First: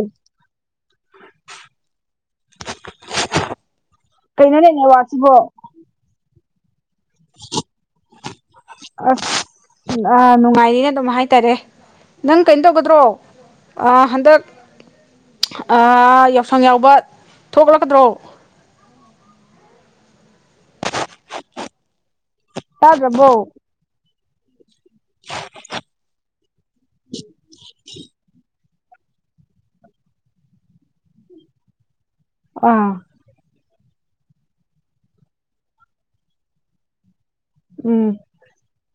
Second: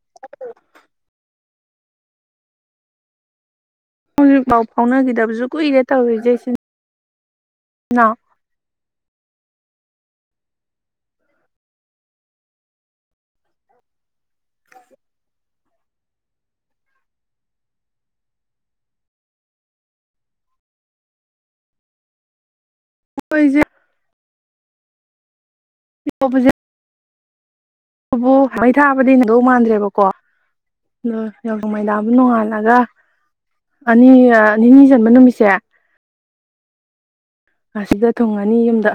ꯎꯝ [inaudible] ꯍꯧꯖꯤꯛꯐꯥꯎ ꯀꯩꯅꯣꯅꯦ ꯐꯥꯎꯅꯈꯤꯗꯕꯁꯨ ꯀꯨꯏꯔꯦ ꯇꯧꯔꯤꯁꯦ ꯁꯤ ꯑ [inaudible] ꯑ ꯅꯨꯡꯉꯥꯏꯔꯤꯅ ꯑꯗꯨꯝ ꯍꯥꯏꯇꯥꯔꯦ ꯅꯪ ꯀꯩꯅꯣ ꯇꯧꯒꯗ꯭ꯔꯣ ꯍꯟꯗꯛ [inaudible] ꯌꯥꯎꯁꯪ ꯌꯥꯎꯕ ꯊꯣꯛꯂꯛꯀꯗ꯭ꯔꯣ ꯇꯥꯗ꯭ꯔꯕꯣ ꯑꯩꯈꯣꯏꯁꯦ [inaudible] ꯣꯕꯨꯖ [unintelligible] ꯎꯝ [inaudible] ꯑꯕꯨ [unintelligible] ꯃꯩ ꯊꯥꯕꯗꯤ ꯊꯣꯏꯗꯣꯛ ꯃꯥꯟꯗ꯭ꯔꯦꯕꯀꯣ ꯑ ꯌꯥꯁꯪ ꯃꯩꯊꯥ ꯅꯣꯉꯥꯜꯂꯒ ꯑꯥ ꯑꯅꯤ ꯑ ꯅꯤꯅꯤ ꯆꯟꯕ ꯅꯨꯃꯤꯠꯁꯦ ꯑꯁꯤꯗ ꯎꯝ ꯊꯨꯡꯉꯅꯤ ꯌꯨꯝꯗ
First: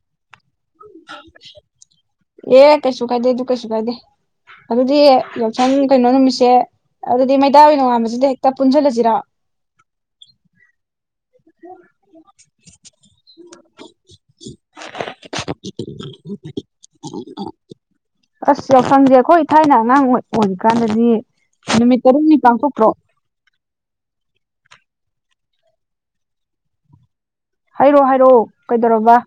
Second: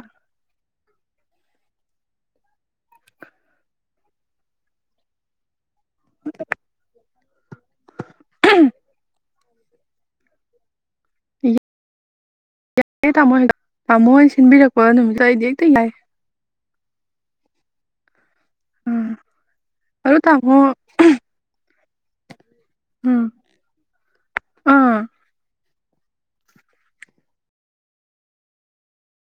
ꯑꯦ ꯀꯩꯁꯨ ꯀꯥꯏꯗꯦ ꯑꯗꯨ ꯀꯩꯁꯨ ꯀꯥꯏꯗꯦ ꯑꯗꯨꯗꯤ ꯁꯝ ꯀꯩꯅꯣ ꯅꯨꯃꯤꯠꯁꯦ ꯑꯗꯨꯗꯤ ꯃꯠ ꯇꯥꯎꯒꯤ ꯅꯣꯉꯥꯕꯁꯤꯗ ꯍꯦꯛꯇ ꯄꯨꯟꯖꯤꯜꯂꯖꯤꯔꯣ [inaudible] ꯌꯥꯏꯌꯦ ꯇꯥꯃꯣ ꯍ ꯇꯥꯃꯣꯍꯣꯏ ꯁꯤꯟꯕꯤꯔꯛꯄ ꯅꯨꯃꯤꯠꯇꯣ ꯑꯩꯗꯤ ꯍꯦꯛꯇ ꯌꯥꯏ [inaudible] ꯑꯁ ꯎꯝ ꯌꯥꯎꯁꯪꯖꯦ ꯑꯩꯈꯣꯏ ꯊꯥꯏꯅ ꯑꯉꯥꯡ ꯑꯗꯣ ꯇꯥꯃꯣ ꯑꯣꯏꯔꯤꯀꯥꯟꯗꯗꯤ ꯅꯨꯃꯤꯠ ꯇꯔꯨꯛꯅꯤ ꯄꯥꯡꯊꯣꯛ [inaudible] ꯎꯝ ꯑꯥ ꯍꯥꯏꯔꯣ ꯍꯥꯏꯔꯛꯑꯣ ꯀꯩꯗꯧꯔꯕ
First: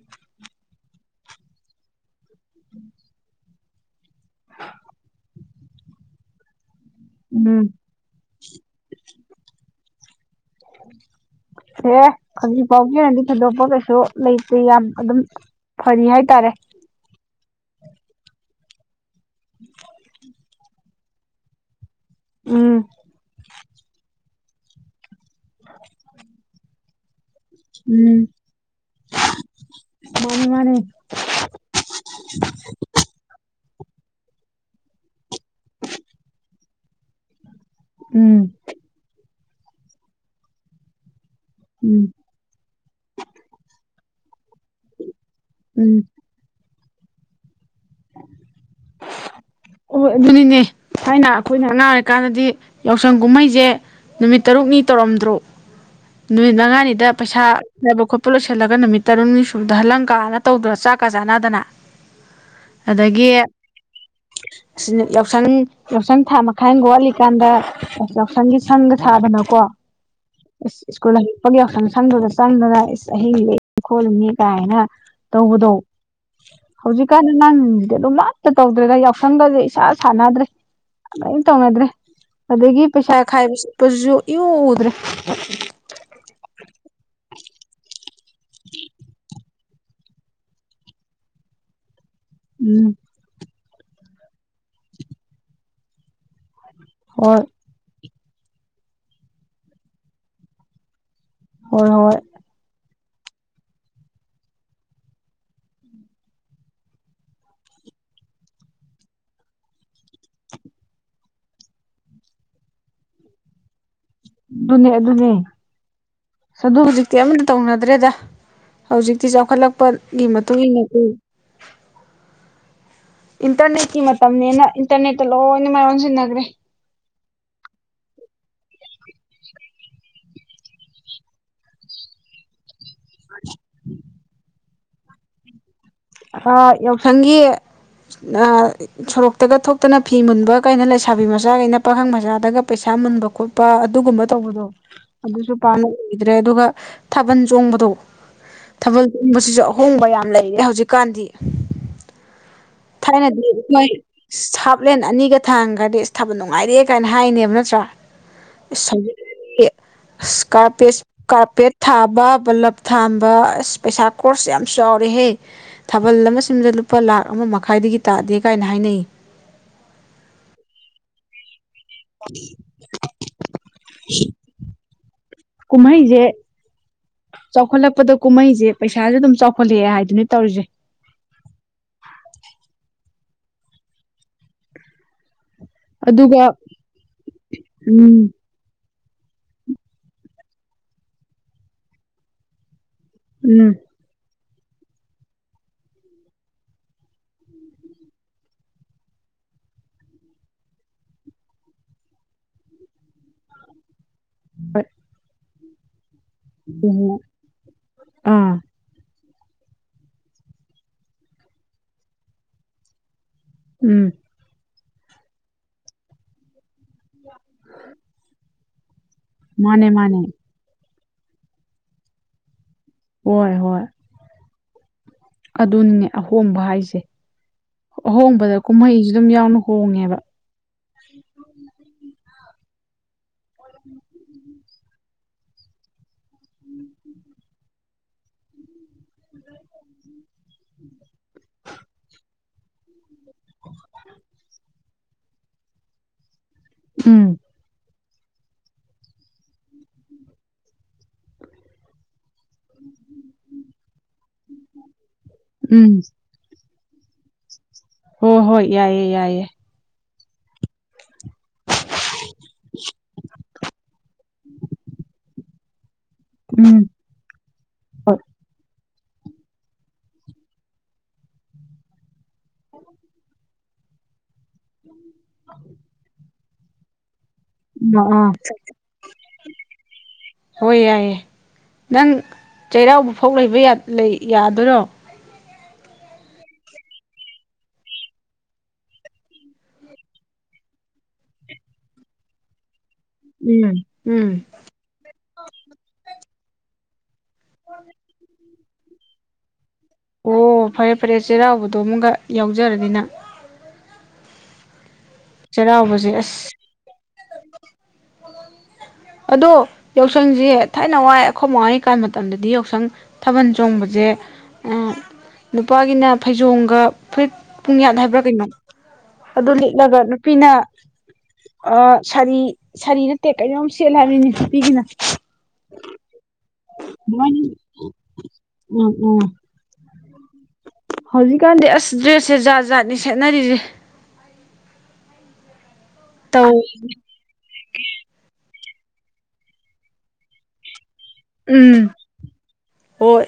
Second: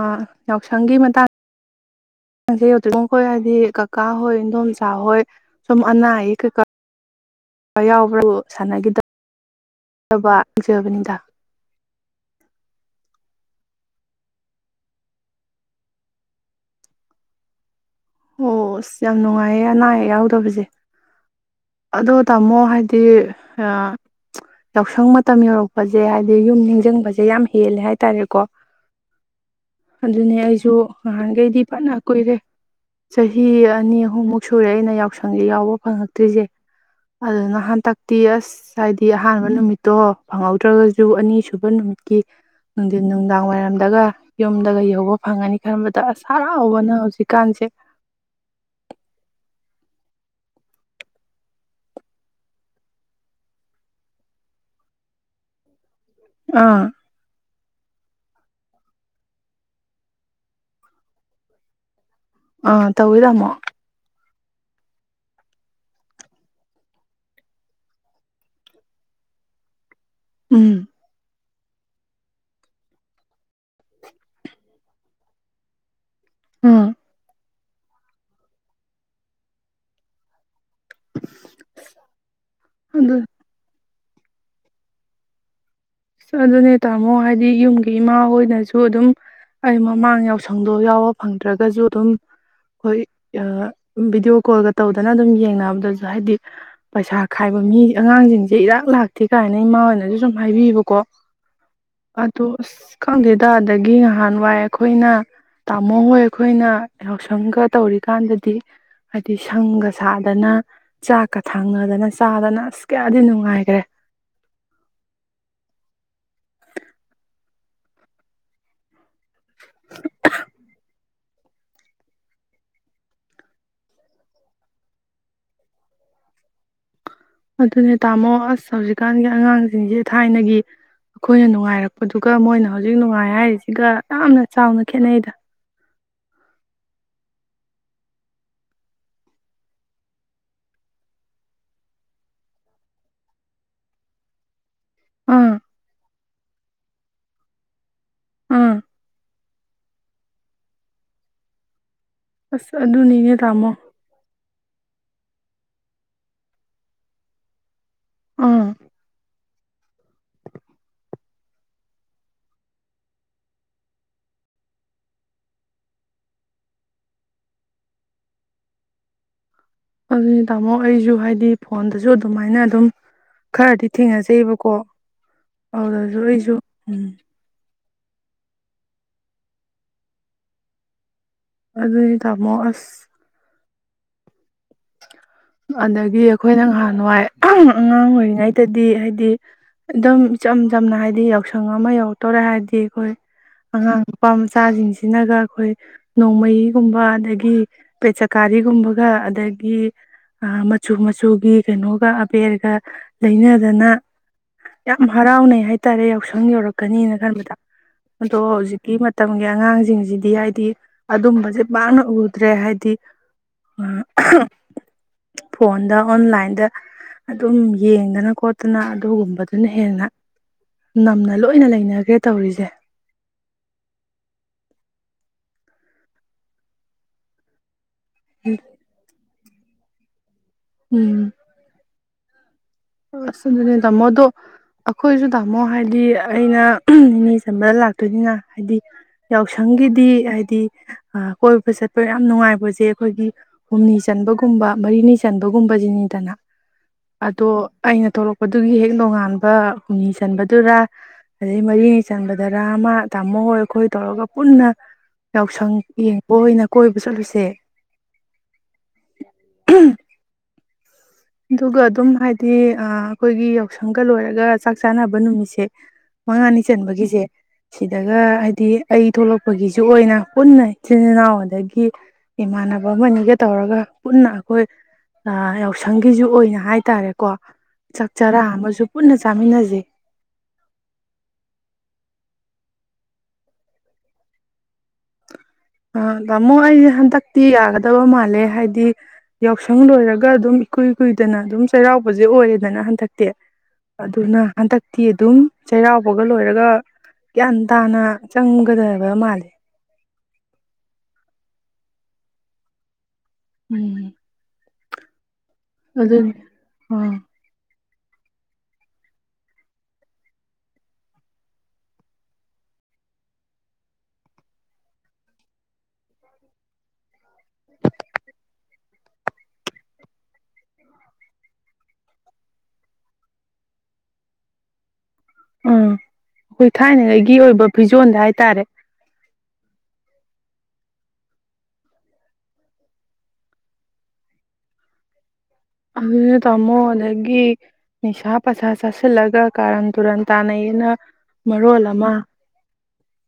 ꯑ ꯌꯥꯎꯁꯪꯒꯤ ꯃꯇꯥꯡꯁꯦ ꯌꯧꯗ꯭ꯔꯤꯉꯣ ꯈꯣꯏ ꯍꯣꯏꯗꯤ ꯀꯀꯥ ꯍꯣꯏ ꯏꯗꯣꯝꯆꯥ ꯍꯣꯏ ꯁꯨꯝ ꯑꯅꯥ ꯑꯌꯦꯛ ꯀꯩꯀꯥ ꯎꯝ ꯌꯥꯎꯕ꯭ꯔꯕꯨ ꯁꯥꯟꯅꯒꯤꯗꯕ ꯍꯪꯖꯕꯅꯤꯗ ꯁꯦ ꯈꯖꯤꯛ ꯐꯥꯎꯒꯤ ꯑꯣꯏꯅꯗꯤ ꯊꯣꯏꯗꯣꯛꯄ ꯀꯩꯁꯨ ꯂꯩꯇꯦ ꯌꯥꯝ ꯑꯗꯨꯝ ꯐꯔꯤ ꯍꯥꯏꯇꯥꯔꯦ ꯑꯣꯁ ꯌꯥꯝ ꯅꯨꯡꯉꯥꯏꯌꯦ ꯑꯅꯥ ꯑꯌꯦꯛ ꯌꯥꯎꯗꯕꯖꯦ ꯑꯗꯣ ꯇꯥꯃꯣ ꯎꯝ ꯍꯥꯏꯗꯤ ꯌꯥꯎꯁꯪ ꯃ ꯃꯇꯝ ꯌꯧꯔꯛꯄꯖꯦ ꯍꯥꯏꯗꯤ ꯌꯨꯝ ꯅꯤꯡꯖꯡꯕꯖꯦ ꯁꯤ ꯌꯥꯝ ꯍꯦꯜꯂꯦ ꯎꯝ ꯍꯥꯏꯇꯥꯔꯦꯀꯣ ꯑꯗꯨꯅꯦ ꯃꯥꯅꯤ ꯑꯩꯁꯨ ꯃꯥꯅꯤ ꯅꯍꯥꯟꯒꯩꯗꯤ ꯐꯥꯅ ꯀꯨꯏꯔꯦ ꯆꯍꯤ ꯑꯅꯤ ꯑꯍꯨꯝꯃꯨꯛ ꯁꯨꯔꯦ ꯑꯩꯅ ꯌꯥꯎ ꯌꯥꯎꯁꯪꯖꯦ ꯌꯥꯎꯕ ꯐꯪꯉꯛꯇ꯭ꯔꯤꯖꯦ ꯑꯗꯨꯅ ꯍꯟꯇꯛꯇꯤ ꯎꯝ ꯑꯁ ꯍꯥꯏꯗꯤ ꯑꯍꯥꯟꯕ ꯅꯨꯃꯤꯠꯇꯣ ꯐꯪꯍꯧꯗ꯭ꯔꯥꯒꯖꯨ ꯑꯅꯤ ꯁꯨ ꯁꯨꯕ ꯎꯝ ꯅꯨꯃꯤꯠꯀꯤ ꯅꯨꯡꯗꯤꯟ ꯅꯨꯡꯗꯥꯡ ꯋꯥꯏꯔꯝꯗꯒ ꯌꯨꯝꯗꯒ ꯌꯧꯕ ꯐꯪꯉꯅꯤ ꯎꯝ ꯈꯟꯕꯗ ꯑꯁ ꯍꯔꯥꯎꯕꯅ ꯍꯧꯖꯤꯛ ꯀꯥꯟꯁꯦ ꯍꯣꯏ ꯑꯗꯨꯅꯤꯅꯦ ꯊꯥꯏꯅ ꯑꯩꯈꯣꯏꯅ ꯑꯉꯥꯡ ꯑꯣꯏꯔꯤꯀꯥꯟꯗꯗꯤ ꯌꯥꯎꯁꯪ ꯀꯨꯝꯍꯩꯖꯦ ꯅꯨꯃꯤꯠ ꯇꯔꯨꯛꯅꯤ ꯇꯧꯔꯝꯗ꯭ꯔꯣ ꯅꯨꯃꯤꯠ ꯑꯥ ꯃꯉꯥꯅꯤꯗ ꯄꯩꯁꯥ ꯕ ꯈꯣꯠꯄ ꯂꯣꯏꯁꯤꯜꯂꯒ ꯅꯨꯃꯤꯠ ꯇꯔꯨꯛꯅꯤ ꯁꯨꯕꯗ ꯍꯜꯂꯪꯀꯥꯅ ꯇꯧꯗ꯭ꯔ ꯆꯥꯛꯀ ꯆꯥꯟꯅꯗꯅ ꯑꯥ ꯇꯧꯋꯤ ꯇꯥꯝꯃꯣ ꯑꯁꯤ ꯌꯥꯎꯁꯪ ꯌꯥꯎꯁꯪ ꯊꯥ ꯃꯈꯥꯏ ꯑꯝꯒ ꯋꯥꯠꯂꯤꯀꯥꯟꯗ ꯌꯥꯎꯁꯪꯒꯤ ꯁꯪꯒ ꯁꯥꯗꯅꯀꯣ ꯎꯝ ꯑꯁ ꯏꯀꯨꯜ ꯁꯨꯝ ꯌꯥꯎꯁꯪ ꯁꯪꯗꯨꯗ ꯆꯪꯗꯅ ꯏꯁ ꯑꯍꯤꯡ ꯂꯦꯛ ꯈꯣꯠꯂꯤꯅꯤ ꯀꯥꯏꯅ ꯇꯧꯕꯗꯣ ꯎꯝ ꯍꯧꯖꯤꯛ ꯀꯥꯟꯗ ꯅꯪ ꯀꯩꯅꯣꯃꯠꯇꯦꯗ ꯇꯧꯗꯔꯦꯗ ꯌꯥꯎ ꯁꯪꯒꯥꯁꯦ ꯏꯁꯥ ꯁꯥꯅꯗ꯭ꯔꯦ ꯑꯗꯩ ꯇꯧꯅꯗ꯭ꯔꯦ ꯑꯗꯒꯤ ꯄꯩꯁꯥ ꯑꯗꯨ ꯈꯥꯏꯕꯁꯨ ꯄꯁꯨ ꯏꯎ ꯎꯗ꯭ꯔꯦ ꯑꯁ ꯑꯗꯨꯅꯦ ꯇꯥꯃꯣ ꯌꯨꯝꯒꯤ ꯏꯃꯥ ꯍꯣꯏꯅꯁꯨ ꯑꯗꯨꯝ ꯑꯩ ꯃꯃꯥꯡ ꯌꯥꯎꯁꯪꯗꯣ ꯌꯥꯎꯕ ꯐꯪꯗ꯭ꯔꯒꯁꯨ ꯑꯗꯨꯝ ꯎꯝ ꯍꯣꯏ ꯑ ꯎꯝ ꯚꯤꯗꯤꯑꯣ ꯀꯣꯜꯒ ꯇꯧꯗꯅ ꯑꯗꯨꯝ ꯌꯦꯡꯅꯕꯗꯖꯨ ꯍꯥꯏꯗꯤ ꯄꯩꯁꯥ ꯍꯣꯏ ꯈꯥꯏꯕ ꯃꯤ ꯑꯉꯥꯡꯁꯤꯡꯁꯦ ꯏꯔꯥꯛ ꯂꯥꯛꯇꯦ ꯀꯥꯏꯅ ꯏꯃꯥꯍꯣꯏꯅꯁꯨ ꯁꯨꯝ ꯍꯥꯏꯕꯤꯑꯕ ꯀꯣ ꯍꯣꯏ ꯍꯣꯏ ꯑꯗꯣ ꯑꯁ ꯈꯣꯗꯦꯗ ꯑꯗꯒꯤ ꯅꯍꯥꯟꯋꯥꯏ ꯑꯩꯈꯣꯏꯅ ꯇꯥꯃꯣ ꯍꯣꯏ ꯑꯩꯈꯣꯏꯅ ꯌꯥꯎꯁꯪꯒ ꯇꯧꯔꯤꯀꯥꯟꯗꯗꯤ ꯍꯥꯏꯗꯤ ꯁꯪꯒ ꯁꯥꯗꯅ ꯆꯥꯛꯀ ꯊꯥꯡꯅꯗꯅ ꯆꯥꯗꯅ ꯑꯁ ꯀꯌꯥꯗꯤ ꯅꯨꯡꯉꯥꯏꯈ꯭ꯔꯦ ꯑꯗꯨꯅꯦ ꯑꯗꯨꯅꯦ ꯑꯗꯨ ꯍꯧꯖꯤꯛꯇꯤ ꯑꯃꯠꯇ ꯇꯧꯅꯗ꯭ꯔꯦꯗ ꯍꯧꯖꯤꯛꯇꯤ ꯆꯥꯎꯈꯠꯂꯛꯄꯒꯤ ꯃꯇꯨꯡ ꯏꯟꯅꯗꯤ ꯏꯟꯇꯔꯅꯦꯠꯀꯤ ꯃꯇꯝꯅꯤꯅꯦꯅ ꯏꯟꯇꯔꯅꯦꯠꯇ ꯂꯣꯏꯅ ꯃꯥꯏ ꯑꯣꯟꯁꯤꯟꯅꯈ꯭ꯔꯦ ꯑꯗꯨꯅꯦ ꯇꯥꯃꯣ ꯑꯁ ꯍꯧꯖꯤꯛ ꯀꯥꯟꯒꯤ ꯑꯉꯥꯡꯁꯤꯡꯁꯦ ꯊꯥꯏꯅꯒꯤ ꯑꯩꯈꯣꯏꯅ ꯅꯨꯡꯉꯥꯏꯔꯛꯄꯗꯨꯒ ꯃꯣꯏꯅ ꯍꯧꯖꯤꯛ ꯅꯨꯡꯉꯥꯏ ꯍꯥꯏꯔꯤꯁꯤꯒ ꯌꯥꯝꯅ ꯆꯥꯎꯅ ꯈꯦꯠꯅꯩꯗ ꯑ ꯌꯥꯎꯁꯪꯒꯤ ꯅ ꯁꯣꯔꯣꯛꯇꯒ ꯊꯣꯛꯇꯅ ꯐꯤ ꯃꯨꯟꯕ ꯀꯥꯏꯅ ꯂꯩꯁꯥꯕꯤ ꯃꯆꯥ ꯀꯩꯅ ꯄꯥꯈꯪ ꯃꯆꯥꯗꯒ ꯄꯩꯁꯥ ꯃꯨꯟꯕ ꯈꯣꯠꯄ ꯑꯗꯨꯒꯨꯝꯕ ꯇꯧꯕꯗꯣ ꯑꯗꯨꯁꯨ ꯑꯥ ꯄꯥꯝꯅ ꯎꯒꯤꯗ꯭ꯔꯦ ꯑꯗꯨꯒ ꯊꯥꯕꯜ ꯆꯣꯡꯕꯗꯣ ꯑꯥ ꯊꯥꯕꯜ ꯆꯣꯡꯕꯁꯤꯁꯨ ꯑꯍꯣꯡꯕ ꯌꯥꯝ ꯂꯩꯔꯦ ꯍꯧꯖꯤꯛ ꯀꯥꯟꯗꯤ ꯑꯁ ꯑꯗꯨꯅꯤꯅꯦ ꯊꯥꯏꯅꯗꯤ ꯇꯥꯃꯣ ꯃꯣꯏ ꯁꯕ ꯍꯥꯞꯂꯦꯟ ꯑꯅꯤꯒ ꯊꯥꯡꯒ꯭ꯔꯗꯤ ꯑꯁ ꯊꯥꯕꯜ ꯅꯨꯡꯉꯥꯏꯔꯦ ꯀꯥꯏꯅ ꯍꯥꯏꯅꯦꯕ ꯅꯠꯇ꯭ꯔꯥ ꯑꯥ ꯑꯁ [unintelligible] ꯑꯁ ꯀꯥꯔꯄꯦꯖ ꯀꯥꯔꯄꯦꯠ ꯊꯥꯕ ꯕꯂꯞ ꯊꯥꯟꯕ ꯑꯁ ꯄꯩꯁꯥ ꯈꯣꯔꯁ ꯌꯥꯝ ꯆꯥꯎꯔꯦꯍꯦ ꯊꯥꯕꯜ ꯑꯃ ꯁꯤꯟꯕꯗ ꯂꯨꯄꯥ ꯂꯥꯛ ꯑꯃ ꯃ ꯈꯥꯏꯗꯒꯤ ꯇꯥꯗꯦ ꯀꯥꯏꯅ ꯍꯥꯏꯅꯩ ꯑꯗꯨꯅꯤ ꯇꯥꯃꯣ ꯑꯩꯁꯨ ꯍꯥꯏꯗꯤ ꯐꯣꯟꯗꯁꯨ ꯑꯗꯨꯃꯥꯏꯅ ꯑꯗꯨꯝ ꯈꯔꯗꯤ ꯊꯦꯡꯅꯖꯩꯑꯦꯕꯀꯣ ꯀꯨꯝꯍꯩꯁꯦ [unintelligible] [inaudible] ꯆꯥꯎꯈꯠꯂꯛꯄꯗ ꯀꯨꯝꯍꯩꯁꯦ ꯄꯩꯁꯥꯁꯦ ꯑꯗꯨꯝ ꯆꯥꯎꯈꯠꯂꯛꯑꯦ ꯍꯥꯏꯗꯨꯅꯦ ꯇꯧꯔꯤꯁꯦ ꯑꯗꯨꯗꯤ ꯇꯥꯃꯣ ꯑꯁ ꯑꯗꯒꯤ ꯑꯗꯨꯒ ꯑꯩꯈꯣꯏꯅ ꯅꯍꯥꯟꯋꯥꯏ ꯑꯉꯥꯡ ꯎꯝ ꯑꯣꯏꯔꯤꯉꯩꯗꯗꯤ ꯍꯥꯏꯗꯤ ꯍꯥꯏꯗꯤ ꯑꯗꯨꯝ ꯏꯆꯝ ꯆꯝꯅ ꯍꯥꯏꯗꯤ ꯌꯥꯎꯁꯪ ꯑꯃ ꯌꯧꯔꯛꯇꯣꯔꯦ ꯍꯥꯏꯔꯗꯤ ꯍꯣꯏ ꯎꯝ ꯑꯉꯥꯡ ꯅꯨꯄꯥ ꯃꯆꯥꯁꯤꯡꯁꯤꯅꯒ ꯑꯩꯈꯣꯏ ꯅꯣꯡꯃꯩꯒꯨꯝꯕ ꯑꯗꯒꯤ ꯄꯦꯠꯆꯀꯥꯔꯤꯒꯨꯝꯕꯒ ꯑꯗꯒꯤ ꯑꯥ ꯃꯆꯨ ꯃꯆꯨꯒꯤ ꯀꯩꯅꯣꯒ ꯑꯕꯦꯔꯒ ꯂꯩꯅꯗꯅ ꯌꯥꯝ ꯍꯔꯥꯎꯅꯩ ꯍꯥꯏ ꯇꯔꯦꯠ ꯪ ꯌꯧꯔꯛꯀꯅꯤꯅ ꯍꯣꯏ ꯈꯟꯕꯗ ꯑꯗꯣ ꯑꯥ ꯍꯧꯖꯤꯛꯀꯤ ꯃꯇ ꯃꯇꯝꯒꯤ ꯑꯉꯥꯡꯁꯤꯡꯁꯤꯗꯤ ꯍꯥꯏꯗꯤ ꯑꯗꯨꯝꯕꯁꯦ ꯄꯥꯛꯅ ꯎꯗ꯭ꯔꯦ ꯍꯥꯏꯗꯤ ꯎꯝ ꯐꯣꯟꯗ ꯑꯣꯟꯂꯥꯏꯟꯗ ꯑꯗꯨꯝ ꯌꯦꯡꯗꯅ ꯈꯣ ꯑꯗꯨꯅ ꯑꯗꯨꯒꯨꯝꯕꯗꯨꯅ ꯃꯥꯅꯦ ꯍꯦꯟꯅ ꯃꯥꯅꯦ ꯅꯝꯅ ꯂꯣꯏꯅ ꯂꯩꯅꯈ꯭ꯔꯦ ꯇꯧꯔꯤꯁꯦ ꯍꯣꯏ ꯍꯣꯏ ꯑꯗꯨꯅꯤꯅꯦ ꯑꯍꯣꯡꯕ ꯍꯥꯏꯁꯦ ꯑꯍꯣꯡꯕꯗ ꯀꯨꯝꯍꯩꯁꯨ ꯑꯗꯨꯝ ꯌꯥꯎꯅꯩ ꯍꯣꯡꯉꯦꯕ ꯎꯝ ꯑꯗꯨꯅꯤ ꯇꯥꯃꯣꯗꯣ ꯑꯩꯈꯣꯏꯁꯨ ꯇꯥꯃꯣ ꯍꯥꯏꯗꯤ ꯑꯩꯅ ꯏꯅꯦ ꯆꯟꯕꯗ ꯂꯥꯛꯇꯣꯏꯅꯤꯅ ꯍꯥꯏꯗꯤ ꯌꯥꯎꯁꯪꯒꯤꯗꯤ ꯍꯥꯏꯗꯤ ꯀꯣꯏꯕ ꯆꯠꯄ ꯌꯥꯝ ꯅꯨꯡꯉꯥꯏꯕ ꯃꯣꯏꯁꯦ ꯑꯩꯈꯣꯏꯒꯤ ꯍꯨꯝꯅꯤ ꯆꯟꯕꯒꯨꯝꯕ ꯃꯔꯤꯅꯤ ꯆꯟꯕꯒꯨꯝꯕꯁꯤꯅꯤꯗꯅ ꯎꯝ ꯑꯗꯣ ꯑꯩꯅ ꯊꯣꯛꯂꯛꯄꯗꯨꯒꯤ ꯍꯦꯛ ꯅꯣꯡꯉꯥꯟꯕ ꯍꯨꯝꯅꯤ ꯆꯟꯕꯗꯨꯔ ꯑꯗꯩ ꯃꯔꯤꯅꯤ ꯆꯟꯕꯗꯨꯔꯥ ꯑꯃ ꯇꯥꯃꯣ ꯍꯣꯏ ꯑꯩꯈꯣꯏ ꯇꯧꯔꯒ ꯄꯨꯟꯅ ꯌꯥꯎꯁꯪ ꯎꯝ ꯌꯦꯡꯕ ꯑꯣꯏꯅ ꯀꯣꯏꯕ ꯆꯠꯂꯨꯁꯦ ꯍꯣ ꯍꯣꯏ ꯌꯥꯏꯌꯦ ꯌꯥꯏꯌꯦ ꯑꯗꯨꯒ ꯑꯗꯨꯝ ꯍꯥꯏ ꯗꯤ ꯑꯥ ꯑꯈꯣꯏꯒꯤ ꯌꯥꯎꯁꯪꯒ ꯂꯣꯏꯔꯒ ꯆꯥꯛ ꯆꯥꯅꯕ ꯅꯨꯃꯤꯠꯁꯦ ꯃꯉꯥꯅꯤ ꯎꯝ ꯆꯟꯕꯒꯤꯖꯦ ꯍꯣꯏ ꯁꯤꯗꯒ ꯍꯥꯏꯗꯤ ꯑꯩ ꯊꯣꯛꯂꯛꯄꯒꯤꯖꯨ ꯑꯣꯏꯅ ꯄꯨꯟꯅ ꯏꯆꯤꯜ ꯏꯅꯥꯎ ꯑꯗꯒꯤ ꯏꯃꯥꯟꯅꯕ ꯑꯃꯅꯤꯒ ꯇꯧꯔꯒ ꯄꯨꯟꯅ ꯍꯣꯏ ꯑꯥ ꯌꯥꯎꯁꯪꯒꯤꯖꯨ ꯑꯣꯏꯅ ꯍꯥꯏ ꯇꯥꯔꯦ ꯀꯣ ꯑꯥ ꯑꯥ ꯆꯥꯃꯤꯟꯅꯁꯦ ꯍꯣꯏ ꯌꯥꯌꯦ ꯅꯪ ꯆꯩꯔꯥꯎꯕ ꯐꯥꯎ ꯂꯩꯕ ꯌꯥ ꯂꯩ ꯌꯥꯗꯣꯏꯔꯣ ꯑ ꯗꯥꯃꯣ ꯑꯩꯖꯦ ꯍꯟꯗꯛꯇꯤ ꯌꯥꯒꯗꯕ ꯃꯥꯜꯂꯦ ꯍꯥꯏꯗꯤ ꯌꯥꯎꯁꯪ ꯂꯣꯏꯔꯒ ꯑꯗꯨꯝ ꯏꯀꯨꯏ ꯀꯨꯏꯗꯅ ꯑꯗꯨꯝ ꯆꯩꯔꯥꯎꯕꯁꯦ ꯑꯣꯏꯔꯦꯗꯅ ꯍꯟꯗꯛ ꯗꯤ ꯎꯝ ꯎꯝ ꯑꯗꯨꯅ ꯍꯟꯗꯛꯇꯤ ꯑꯗꯨꯝ ꯆꯩꯔꯥꯎꯕꯒ ꯂꯣꯏꯔꯒ ꯒ꯭ꯤꯌꯥꯟ ꯇꯥꯅ ꯑꯪꯒꯗꯕ ꯃꯥꯜꯂꯦ [unintelligible] ꯑꯣ ꯐꯔꯦ ꯐꯔꯦ ꯆꯩꯔꯥꯎꯕꯗꯣ ꯑꯃꯒ ꯌꯥꯎꯖꯔꯗꯤ ꯅꯪ ꯎꯝ ꯆꯩꯔꯥꯎꯕꯖꯦ ꯑꯗꯨꯅꯤ ꯑꯁ ꯑꯥ ꯑꯗꯣ ꯌꯥꯎꯁꯪꯖꯦ ꯊꯥꯏꯅ ꯋꯥꯏ ꯑꯈꯣꯏ ꯃꯥꯍꯣꯏꯀꯥꯟ ꯃꯇꯝꯗꯗꯤ ꯌꯥꯎꯁꯪ ꯊꯥꯕꯟ ꯆꯣꯡꯕꯖꯦ ꯅꯨꯄꯥꯒꯤꯅ ꯐꯩꯖꯣꯝꯒ ꯐꯨꯔꯤꯠ ꯄꯨꯡꯌꯥꯠ ꯍꯥꯏꯕ꯭ꯔꯥ ꯀꯩꯅꯣ ꯑꯗꯨ ꯂꯤꯠꯂꯒ ꯅꯨꯄꯤꯅ ꯑꯥ ꯁꯥꯔꯤ ꯁꯥꯔꯤ ꯅꯠꯇꯦ ꯀꯩꯅꯣꯝ ꯁꯦꯠꯂꯦ [unintelligible] ꯄꯤꯒꯤꯅ ꯑꯥ ꯑꯈꯣꯏ ꯊꯥꯏꯅꯉꯩꯒꯤ ꯑꯣꯏꯕ ꯐꯤꯖꯣꯟꯗ ꯍꯥꯏꯇꯥꯔꯦ ꯎꯝ ꯎꯝ ꯍꯧꯖꯤꯛꯀꯥꯟꯗꯤ ꯑꯁ ꯗ꯭ꯔꯦꯁꯁꯦ ꯖꯥꯠ ꯖꯥꯠꯅꯤ ꯁꯦꯠꯅꯔꯤꯖꯦ ꯑꯗꯨꯅꯦ ꯇꯥꯝꯃꯣ ꯑꯗꯒꯤ ꯅꯤꯁꯥꯞ ꯄꯁꯥ ꯆꯥꯁꯤꯜꯂꯒ ꯀꯥꯔꯟ ꯇꯨꯔꯟ ꯇꯥꯅꯩꯌꯦꯅ ꯃꯔꯣꯜ ꯎꯝ ꯑꯃ ꯍꯣꯏ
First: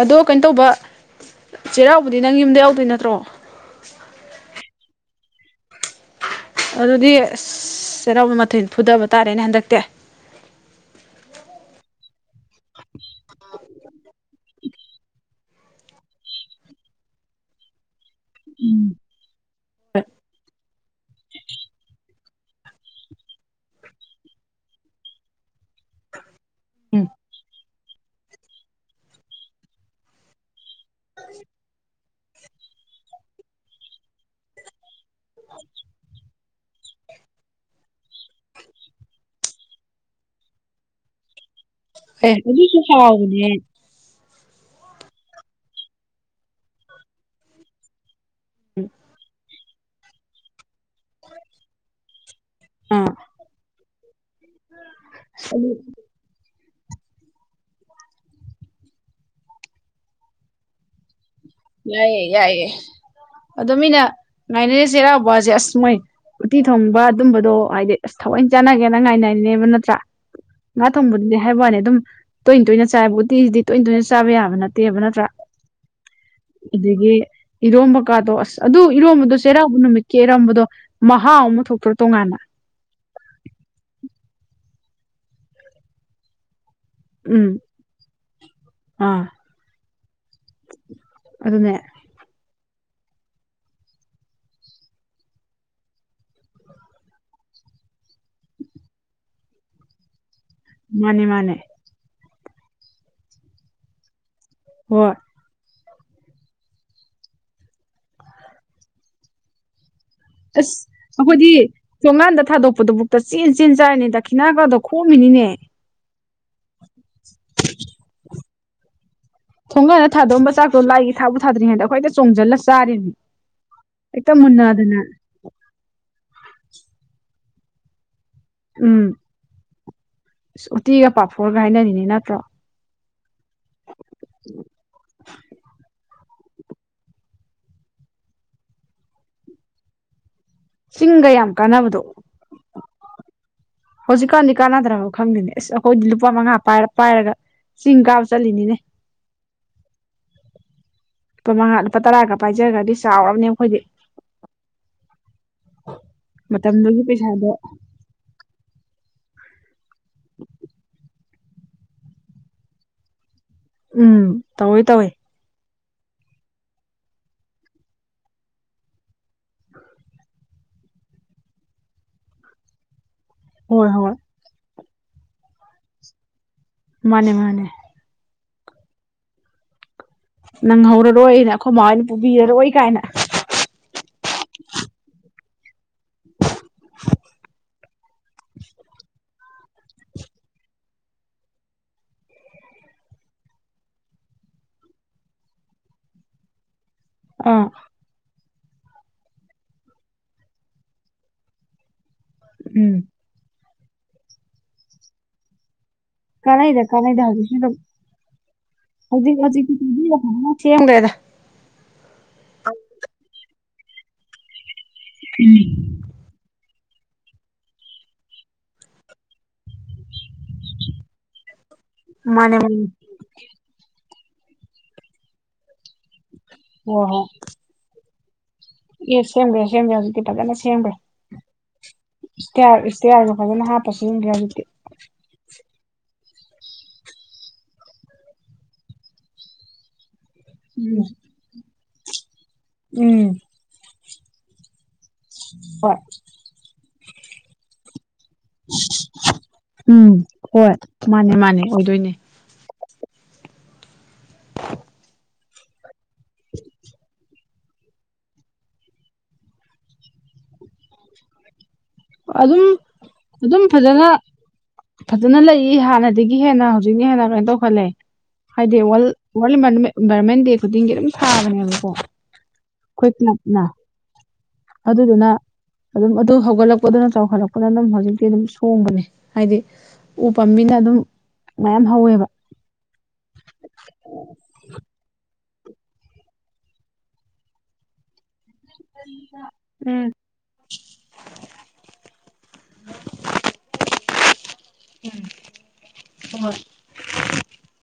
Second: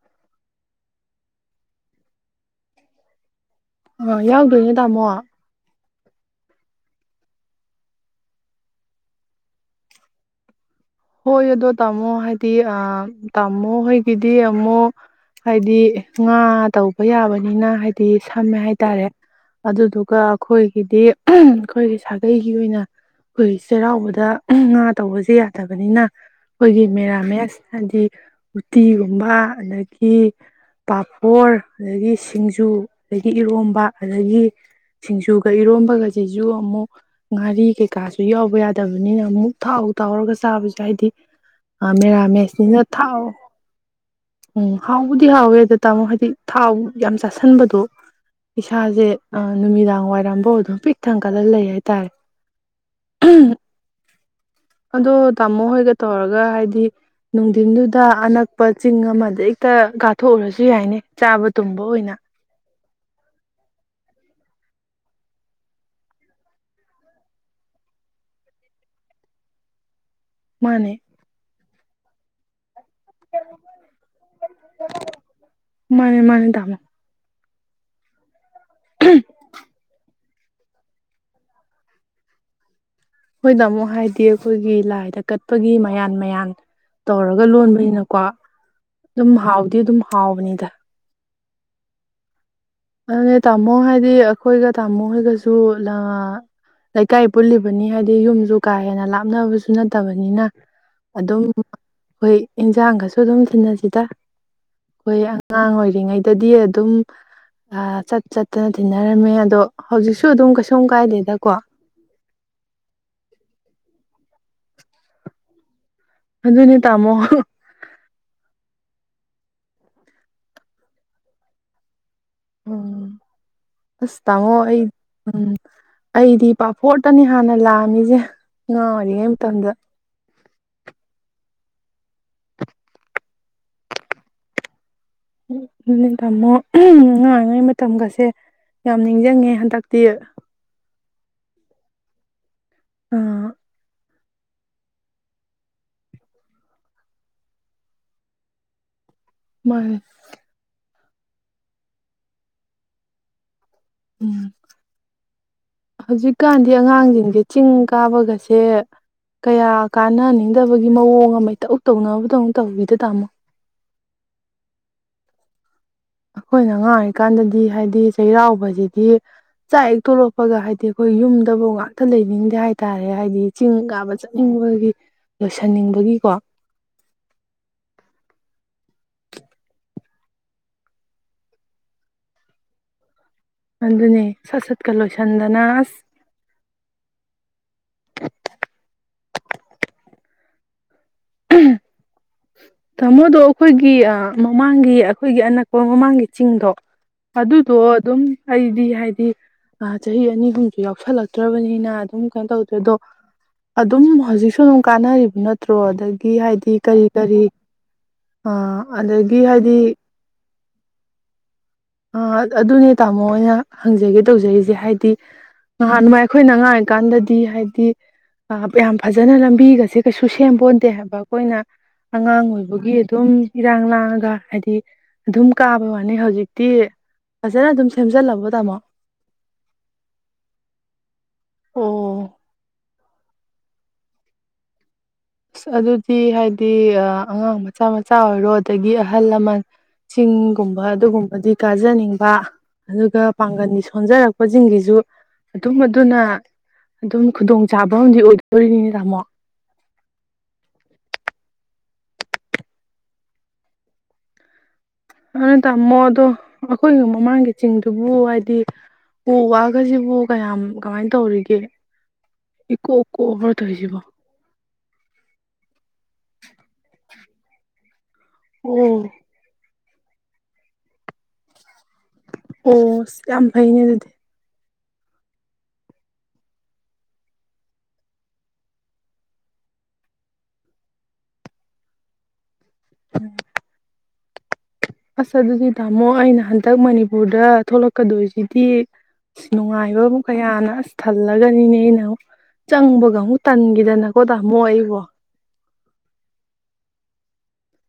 ꯑꯗꯣ ꯀꯩꯅ ꯇꯧꯕ ꯆꯩꯔꯥꯎꯕꯗꯤ ꯅꯪ ꯌꯨꯝꯗ ꯌꯥꯎꯗꯣꯏ ꯅꯠꯇ꯭ꯔꯣ ꯑ ꯌꯥꯎꯗꯣꯏ ꯅꯠ ꯇꯃꯣ ꯑꯗꯨꯗꯤ ꯆꯩꯔꯥꯎꯕ ꯃꯊꯦꯟ ꯐꯨꯗꯕ ꯇꯥꯔꯦꯅꯦ ꯍꯟꯗꯛꯇꯤ ꯍꯣꯏ ꯑꯗꯣ ꯇꯃꯣ ꯍꯥꯏ ꯑ ꯇꯥꯃꯣ ꯍꯣꯏꯒꯤꯗꯤ ꯃꯣ ꯍꯥꯏꯗꯤ ꯉꯥ ꯇꯧꯕ ꯌꯥꯕꯅꯤꯅ ꯍꯥꯏ ꯗꯤ ꯁꯝꯃꯦ ꯍꯥꯏꯇꯥꯔꯦ ꯑꯗꯨꯗꯨꯒ ꯑꯈꯣꯏꯒꯤꯗꯤ ꯑꯈꯣꯏꯒꯤ ꯁꯥ ꯑꯩꯩꯒꯤ ꯑꯣꯏꯅ ꯑꯩꯈꯣꯏ ꯆꯩꯔꯥꯎꯕꯗ ꯉꯥ ꯇꯧꯕꯁꯦ ꯅꯤꯅ ꯑꯩꯈꯣꯏꯒꯤ ꯎꯝ ꯃꯦꯔꯥꯃꯦꯁ ꯍꯥꯏꯗꯤ ꯎꯇꯤꯒꯨꯝꯕ ꯑꯗꯒꯤ ꯄꯥꯐꯣꯔ ꯑꯗꯒꯤ ꯁꯤꯡꯖꯨ ꯑꯗꯒꯤ ꯏꯔꯣꯝꯕ ꯑꯗꯒꯤ ꯁꯤꯡꯖꯨꯒ ꯏꯔꯣꯝꯕꯒꯁꯦ ꯨ ꯌꯨ ꯑꯃꯨꯛ ꯉꯥꯔꯤ ꯀꯩꯀꯥꯁꯨ ꯌꯥꯎꯕ ꯌꯥꯗꯕꯅꯤꯅ ꯑꯃꯨꯛ ꯊꯥꯎ ꯇꯥꯎꯔꯒ ꯇꯥꯕꯁꯨ ꯍꯥꯏꯗꯤ ꯑꯦ ꯑꯗꯨꯁꯨ ꯃꯦꯔꯥꯃꯦꯁꯅꯤꯅ ꯊꯥꯎ ꯍꯥꯎꯕꯅꯦꯍꯦ ꯎꯝ ꯍꯥꯎꯕꯨꯗꯤ ꯍꯥꯎꯋꯦ ꯑꯗ ꯇꯥꯃꯣ ꯍꯥꯏꯗꯤ ꯊꯥꯎ ꯌꯥꯝ ꯆꯥꯥꯁꯤꯟꯕꯗꯣ ꯏꯁꯥꯁꯦ ꯑ ꯅꯨꯃꯤꯗꯥꯡ ꯋꯥꯏꯔꯝꯐꯥꯎ ꯑꯗꯨꯝ ꯄꯤꯛ ꯊꯪꯒꯠꯂ ꯂꯩ ꯍꯥꯏꯇꯥꯔꯦ ꯑꯥ ꯑꯗꯣ ꯇꯥꯃꯣ ꯍꯣꯏꯒ ꯇꯧꯔꯒ ꯍꯥꯏꯗꯤ ꯅꯨꯡꯊꯤꯟꯗꯨꯗ ꯑꯅꯛꯄ ꯆꯤꯡ ꯑꯃꯗ ꯍꯦꯛꯇ ꯀꯥꯊꯣꯛꯎꯔꯁꯨ ꯌꯥꯏꯅꯦ ꯆꯥꯕ ꯇꯨꯝꯕ ꯑꯣꯏꯅ ꯌꯥꯏꯑꯌꯦ ꯌꯥꯏꯌꯦ ꯑꯗꯣ ꯃꯤꯅ ꯉꯥꯏꯅꯔꯦ ꯆꯩꯔꯥꯎꯕꯁꯦ ꯑꯁ ꯃꯣꯏ ꯎꯇꯤ ꯊꯣꯡꯕ ꯑꯗꯨꯝꯕꯗꯣ ꯍꯥꯏꯗꯤ ꯑꯁ ꯊꯑꯣꯏ ꯆꯥꯟꯅꯒꯦꯅ ꯉꯥꯏꯅꯅꯦꯕ ꯅꯠꯇ꯭ꯔ ꯉꯥ ꯃꯥꯅꯦ ꯊꯣꯡꯕꯗꯨꯗꯤ ꯍꯥꯏꯕ ꯋꯥꯅꯤ ꯑꯗꯨꯝ ꯇꯣꯏꯅ ꯇꯣꯏꯅ ꯆꯥꯏꯕ ꯎꯇꯤꯁꯤꯗꯤ ꯇꯣꯏꯅ ꯇꯣꯏꯅ ꯆꯥꯕ ꯌꯥꯕ ꯅꯠꯇꯦꯕ ꯅꯠꯇ꯭ꯔꯥ ꯃꯥꯅꯦ ꯃꯥꯅꯦ ꯇꯥꯃꯣ ꯑꯗꯨꯗꯒꯤ ꯏꯣꯝꯕ ꯀꯥꯗꯣ ꯑꯁ ꯑꯗꯨ ꯏꯔꯣꯝꯕꯗꯣ ꯆꯩꯔꯥꯎꯕ ꯅꯨꯃꯤꯠ ꯀꯦꯔꯝꯕꯗꯣ ꯃꯍꯥꯎ ꯑꯃ ꯊꯣꯛꯇ꯭ꯔꯣ ꯇꯣꯉꯥꯟꯅ ꯑꯩꯈꯣꯏꯅ ꯑꯃꯨꯛ ꯍꯥꯏꯗꯤ ꯑꯩꯈꯣꯏꯒꯤ ꯂꯥꯏꯗ ꯀꯠꯄꯒꯤ ꯃꯌꯥꯟ ꯃꯌꯥꯟ ꯇꯧꯔꯒ ꯎꯝ ꯂꯣꯟꯕꯅꯤꯅꯀꯣ ꯑꯥ ꯑꯗꯨꯝ ꯍꯥꯎꯗꯤ ꯑꯗꯨꯝ ꯍꯥꯎꯕꯅꯤꯗ ꯑꯗꯨꯅꯦ ꯑꯗꯨꯅꯦ ꯇꯥꯃꯣ ꯍꯥꯏꯗꯤ ꯑꯩꯈꯣꯏꯒ ꯇꯥꯃꯣ ꯍꯣꯏꯒꯁꯨ ꯂꯩꯀꯥꯏ ꯄꯨꯜꯂꯤꯕꯅꯤ ꯍꯥꯏꯕꯗꯤ ꯌꯨꯝꯁꯨ ꯀꯥ ꯍꯦꯟꯅ ꯂꯥꯞꯅꯕꯁꯨ ꯅꯠꯇꯕꯅꯤꯅ ꯃꯥꯅꯦ ꯑꯗꯨꯝ ꯃꯥꯅꯦ ꯑꯩꯈꯣꯏ ꯏꯟꯁꯥꯡꯒꯁꯨ ꯑꯗꯨꯝ ꯊꯤꯟꯅꯁꯤꯗ ꯍꯣꯏ ꯑꯩꯈꯣꯏ ꯑꯉꯥꯡ ꯑꯣꯏ ꯔꯤꯉꯩꯗꯗꯤ ꯑꯗꯨꯝ ꯑꯥ ꯆꯠ ꯆꯠꯇꯅ ꯊꯤꯟꯅꯔꯝꯃꯦ ꯑꯗꯣ ꯍꯧꯖꯤꯛꯁꯨ ꯑꯗꯨꯝ ꯑꯁ ꯀꯩꯁꯨꯝ ꯑꯩꯈꯣꯏꯗꯤ ꯀꯥꯏꯗꯦꯗꯀꯣ ꯊꯣꯡꯒꯥꯟꯗ ꯊꯥꯗꯣꯛꯄꯗꯨꯕꯨꯛꯇ ꯆꯦꯟ ꯆꯦꯟ ꯆꯥꯔꯤꯅꯤ ꯗ ꯗꯈꯤꯅꯥ ꯒꯥꯗꯣ ꯈꯣꯞꯃꯤꯅꯤꯅꯦ ꯑꯗꯨꯅꯦ ꯇꯥꯃꯣ ꯊꯣꯡꯒꯥꯟꯗ ꯊꯥꯗꯣꯛꯑꯝꯕ ꯆꯥꯛꯇꯣꯥ ꯂꯥꯏꯒꯤ ꯊꯥꯕꯨ ꯊꯥꯗ꯭ꯔꯤꯉꯩꯗ ꯑꯩꯈꯣꯏꯗ ꯆꯣꯡꯁꯤꯜꯂ ꯆꯥꯔꯤꯕꯅꯤ ꯑꯁ ꯍꯦꯛꯇ ꯇꯥꯃꯣ ꯑꯩ ꯃꯨꯟꯅꯗꯅ ꯎꯝ ꯑꯩꯗꯤ ꯄꯥꯐꯣꯔꯇꯅꯤ ꯍꯥꯟꯅ ꯂꯥꯝꯃꯤꯁꯦ ꯑꯉꯥꯡ ꯑꯣꯏꯔꯤꯉꯩ ꯃꯇꯝꯗ ꯑꯁ ꯎꯇꯤꯒ ꯄꯥꯐꯣꯔꯒ ꯍꯥꯏꯅꯔꯤꯅꯤ ꯅꯠꯇ꯭ꯔꯣ ꯇꯥꯃꯣ ꯑꯉꯥꯡ ꯑꯣꯏꯔꯤꯉꯩ ꯃꯇꯝꯒꯁꯦ ꯌꯥꯝ ꯅꯤꯡꯁꯤꯡꯉꯦ ꯍꯟꯗꯛꯇꯤ ꯆꯤꯡꯒ ꯌꯥꯝ ꯀꯥꯅꯕꯗꯣ ꯍꯧꯖꯤꯛꯀꯥꯟꯗꯤ ꯀꯥꯟꯅꯗ꯭ꯔꯕ ꯈꯪꯗꯦꯅꯦ ꯑꯁ ꯑꯩꯈꯣꯏꯗꯤ ꯂꯨꯄꯥ ꯃꯉꯥ ꯄꯥꯏꯔ ꯄꯥꯏꯔꯒ ꯆꯤꯡ ꯀꯥꯕ ꯆꯠꯂꯤꯅꯤꯅꯦ ꯃꯥꯅꯦ ꯂꯨꯄꯥ ꯇꯔꯥꯒ ꯄꯥꯏꯖꯒ꯭ꯔꯗꯤ ꯆꯥꯎꯔꯝꯅꯦ ꯌꯦꯡꯉꯨ ꯎꯝ ꯍꯧꯖꯤꯛꯀꯥꯟꯗꯤ ꯃꯇꯝꯗꯨꯒꯤ ꯑꯉꯥꯡꯁꯤꯡꯁꯦ ꯄꯩꯁꯥꯗꯣ ꯆꯤꯡ ꯀꯥꯕꯒꯁꯦ ꯀꯌꯥ ꯀꯥꯅꯅꯤꯡꯗꯕꯒꯤ ꯃꯑꯣꯡ ꯑꯃ ꯏꯇꯧ ꯇꯧꯏꯅꯕꯗꯧꯅ ꯇꯧꯏꯗ ꯇꯥꯃꯣ ꯎꯝ ꯇꯧꯏ ꯇꯧꯏ ꯑꯩꯈꯣꯏꯅ ꯑꯉꯥꯡꯔꯤꯑꯣꯏꯔꯤꯀꯥꯟꯗꯗꯤ ꯍꯥꯏꯗꯤ ꯆꯩꯔꯥꯎꯕꯁꯤꯗꯤ ꯆꯥꯛ ꯍꯦꯛ ꯇꯣꯔꯛꯄꯒ ꯍꯥꯏꯗꯤ ꯑꯩꯈꯣꯏ ꯌꯨꯝꯗꯕꯧ ꯉꯥꯛꯇꯪ ꯂꯩꯅꯤꯡꯗꯦ ꯍꯥꯏꯇꯥꯔꯦ ꯅꯦ ꯍꯥꯏꯗꯤ ꯆꯤꯡ ꯍꯣꯏ ꯀꯥꯕ ꯍꯣꯏ ꯆꯠꯅꯤꯡꯕꯒꯤ ꯂꯣꯏꯁꯤꯟꯅꯤꯡꯕꯒꯤꯀꯣ ꯃꯥꯅꯦ ꯃꯥꯅꯦ ꯅꯪꯍꯧꯔꯔꯣꯏꯅ ꯑꯩꯈꯣꯏ ꯃꯥꯍꯣꯏꯅ ꯄꯨꯕꯤꯔꯔꯣꯏ ꯀꯥꯏꯅ ꯑꯗꯨꯅꯦ ꯁꯠ ꯁꯠꯀ ꯂꯣꯏꯁꯟꯗꯅ ꯑꯁ [inaudible] ꯑꯍꯝ ꯇꯥꯃꯣꯗꯣ ꯑꯩꯈꯣꯏꯒꯤ ꯃꯃꯥꯡꯒꯤ ꯑꯩꯈꯣꯏꯒꯤ ꯑꯅꯛꯄ ꯃꯃꯥꯡꯒꯤ ꯆꯤꯡꯗꯣ ꯑꯥ ꯑꯗꯨꯗꯣ ꯑꯗꯨꯝ ꯑꯩꯗꯤ ꯍꯥꯏꯗꯤ ꯆꯍꯤ ꯑꯅꯤꯒꯨꯝꯁꯨ ꯌꯥꯎꯁꯜꯂꯛꯇ꯭ꯔꯕꯅꯤꯅ ꯑꯝ ꯀꯩꯝ ꯇꯧꯗ꯭ꯔꯦ ꯑꯗꯣ ꯎꯝ ꯑꯗꯨꯝ ꯍꯧꯖꯤꯛꯁꯨ ꯑꯗꯨꯝ ꯀꯥꯟꯅꯔꯤꯕ ꯅꯠꯇ꯭ꯔꯣ ꯑꯗꯒꯤ ꯍꯥꯏꯗꯤ ꯀꯥꯟꯅꯩꯗ ꯀꯔꯤ ꯀꯥꯟꯅꯩꯗ ꯀꯔꯤ ꯍꯧꯖꯤꯛꯁꯨ ꯑꯗꯨꯝ ꯑ ꯑꯗꯒꯤ ꯍꯥꯏꯗꯤ ꯁꯦꯝꯒ꯭ꯔꯦꯗ ꯑꯥ ꯑꯗꯨꯅꯦ ꯇꯥꯃꯣ ꯑꯩꯅ ꯍꯪꯖꯒꯦ ꯇꯧꯖꯔꯤꯁꯦ ꯍꯥꯏ ꯗꯤ ꯅꯍꯥꯟꯋꯥꯏ ꯑꯩꯈꯣꯏꯅ ꯑꯉꯥꯡ ꯑꯣ ꯀꯥꯟꯅꯗꯦ ꯍꯥꯏꯗꯤ ꯌꯥꯝ ꯐꯖꯅ ꯂꯝꯕꯤꯒꯁꯦ ꯀꯩꯁꯨ ꯁꯦꯝꯄꯣꯠꯇꯦ ꯍꯥꯏꯕ ꯑꯩꯈꯣꯏꯅ ꯑꯉꯥꯡ ꯃꯥꯅꯦ ꯃꯥꯅꯦ ꯑꯣꯏꯕꯒꯤ ꯑꯗꯨꯝ ꯏꯔꯥꯡ ꯂꯥꯡꯉꯒ ꯍꯥꯏꯗꯤ ꯑꯗꯨꯝ ꯀꯥꯕ ꯋꯥꯅꯤ ꯍ ꯇꯤ ꯍꯣꯏ ꯍꯣꯏ ꯐꯖꯅ ꯑꯗꯨꯝ ꯁꯦꯝꯖꯤꯜꯂꯕ ꯑꯦ ꯁꯦꯝꯒ꯭ꯔꯦ ꯁꯦꯝꯒ꯭ꯔꯦ ꯍꯧꯖꯤꯛꯇꯤ ꯐꯖꯅ ꯁꯦꯝꯕꯒ꯭ꯔꯦ ꯑꯣ [unintelligible] ꯀꯦ ꯍꯥꯢꯅꯣ ꯐꯖꯅ ꯍꯥꯢꯔꯛꯇꯔꯗꯤ ꯒ꯭ꯌꯥꯟ ꯇꯦ ꯑꯁ ꯑꯗꯨꯗꯤ ꯍꯥꯏ ꯗꯤ ꯑꯥ ꯑꯉꯥꯡ ꯃꯆꯥ ꯃꯆꯥ ꯑꯣꯏꯔꯣ ꯑꯗꯒꯤ ꯑꯍꯜ ꯂꯃꯟ ꯆꯤꯡꯒꯨꯝꯕ ꯎꯝ ꯑꯗꯨꯒꯨꯝꯕꯗꯤ ꯀ ꯖꯅꯤꯡꯕ ꯎꯝ ꯑꯗꯨꯒꯒ ꯄꯥꯡꯒꯅꯤꯁ ꯍꯣꯟꯖꯔꯛꯄꯁꯤꯡꯒꯤꯖꯨ ꯑꯗꯨꯝ ꯍꯣꯏ ꯑꯗꯨꯅ ꯑꯗꯨꯝ ꯈꯨꯗꯣꯡ ꯆꯥꯕ ꯑꯃꯗꯤ ꯑꯣꯏ ꯍꯣꯢꯅꯤꯅꯦ ꯇꯥꯃꯣ ꯎꯝ ꯍꯣꯏ ꯃꯥꯅꯦ ꯃꯥꯅꯦ ꯑꯣꯏꯗꯣꯏꯅꯦ ꯑꯍ ꯇꯥꯝꯃꯣ ꯑꯗꯣ ꯑꯈꯣꯏꯒꯤ ꯃꯃꯥꯡꯒꯤ ꯆꯤꯡꯗꯨꯕꯨ ꯍꯥꯏꯗꯤ ꯎ ꯋꯥꯒꯖꯤꯕꯨ ꯀꯌꯥꯝ ꯀꯃꯥꯏꯅ ꯇꯧꯔꯤꯒꯦ ꯑꯗꯨꯝ ꯏꯀꯣꯛ ꯀꯣꯛꯑꯕ꯭ꯔꯣ ꯑꯗꯨꯝ ꯇꯧꯔꯤꯁꯤꯕꯣ ꯐꯖꯅ ꯐꯖꯅ ꯂꯩꯌꯦ ꯍꯥꯟꯅꯗꯒꯤ ꯍꯦꯟꯅ ꯍꯧꯖꯤꯛꯅ ꯍꯦꯟꯅ ꯀꯩꯅ ꯇꯧꯈꯠꯂꯦ ꯍꯥꯏꯗꯤ ꯋꯜ ꯑꯣ ꯋꯜ ꯏꯟꯚꯥꯏꯔꯃꯦꯟ ꯏꯟꯚꯥꯏꯔꯣꯟꯃꯦꯟ ꯗꯦ ꯈꯨꯗꯤꯡꯒꯤ ꯑꯗꯨꯝ ꯊꯥꯕꯅꯦꯕꯀꯣ ꯑꯣ ꯑꯩꯈꯣꯏ ꯌꯥꯝ ꯀ꯭ꯂꯕꯅ ꯐꯩꯅꯦ ꯑꯗꯨꯗꯤ ꯑꯗꯨꯗꯨꯅ ꯑꯗꯨꯝ ꯑꯗꯨ ꯍꯧꯒꯠꯂꯛ ꯄꯣꯗꯨꯅ ꯆꯥꯎꯈꯠꯂꯛꯄꯗꯨꯅ ꯑꯗꯨꯝ ꯍꯧꯖꯤꯛꯇꯤ ꯑꯗꯨꯝ ꯁꯣꯡꯕꯅꯦ ꯍꯥꯏꯗꯤ ꯎ ꯄꯥꯝꯕꯤꯅ ꯑꯗꯨꯝ ꯃꯌꯥꯝ ꯍꯧꯋꯦꯕ ꯑꯁ ꯑꯗꯨꯗꯤ ꯇꯥꯃꯣ ꯑꯩꯅ ꯍꯟꯗꯛ ꯃꯅꯤꯄꯨꯔꯗ ꯊꯣꯛꯂꯛꯀꯗꯣꯏꯖꯤ ꯇꯤ ꯅꯨꯡꯉꯥꯏꯕ ꯎꯝ ꯀꯌꯥꯅ ꯑꯁ ꯊꯜꯂꯒꯅꯤꯅꯦ ꯑꯩꯅ ꯑꯃꯨꯛ ꯆꯪꯕꯒ ꯑꯃꯨꯛ ꯇꯟꯒꯤꯗꯅꯀꯣ ꯇꯥꯃꯣ ꯑꯩꯕꯣ ꯍꯣꯢ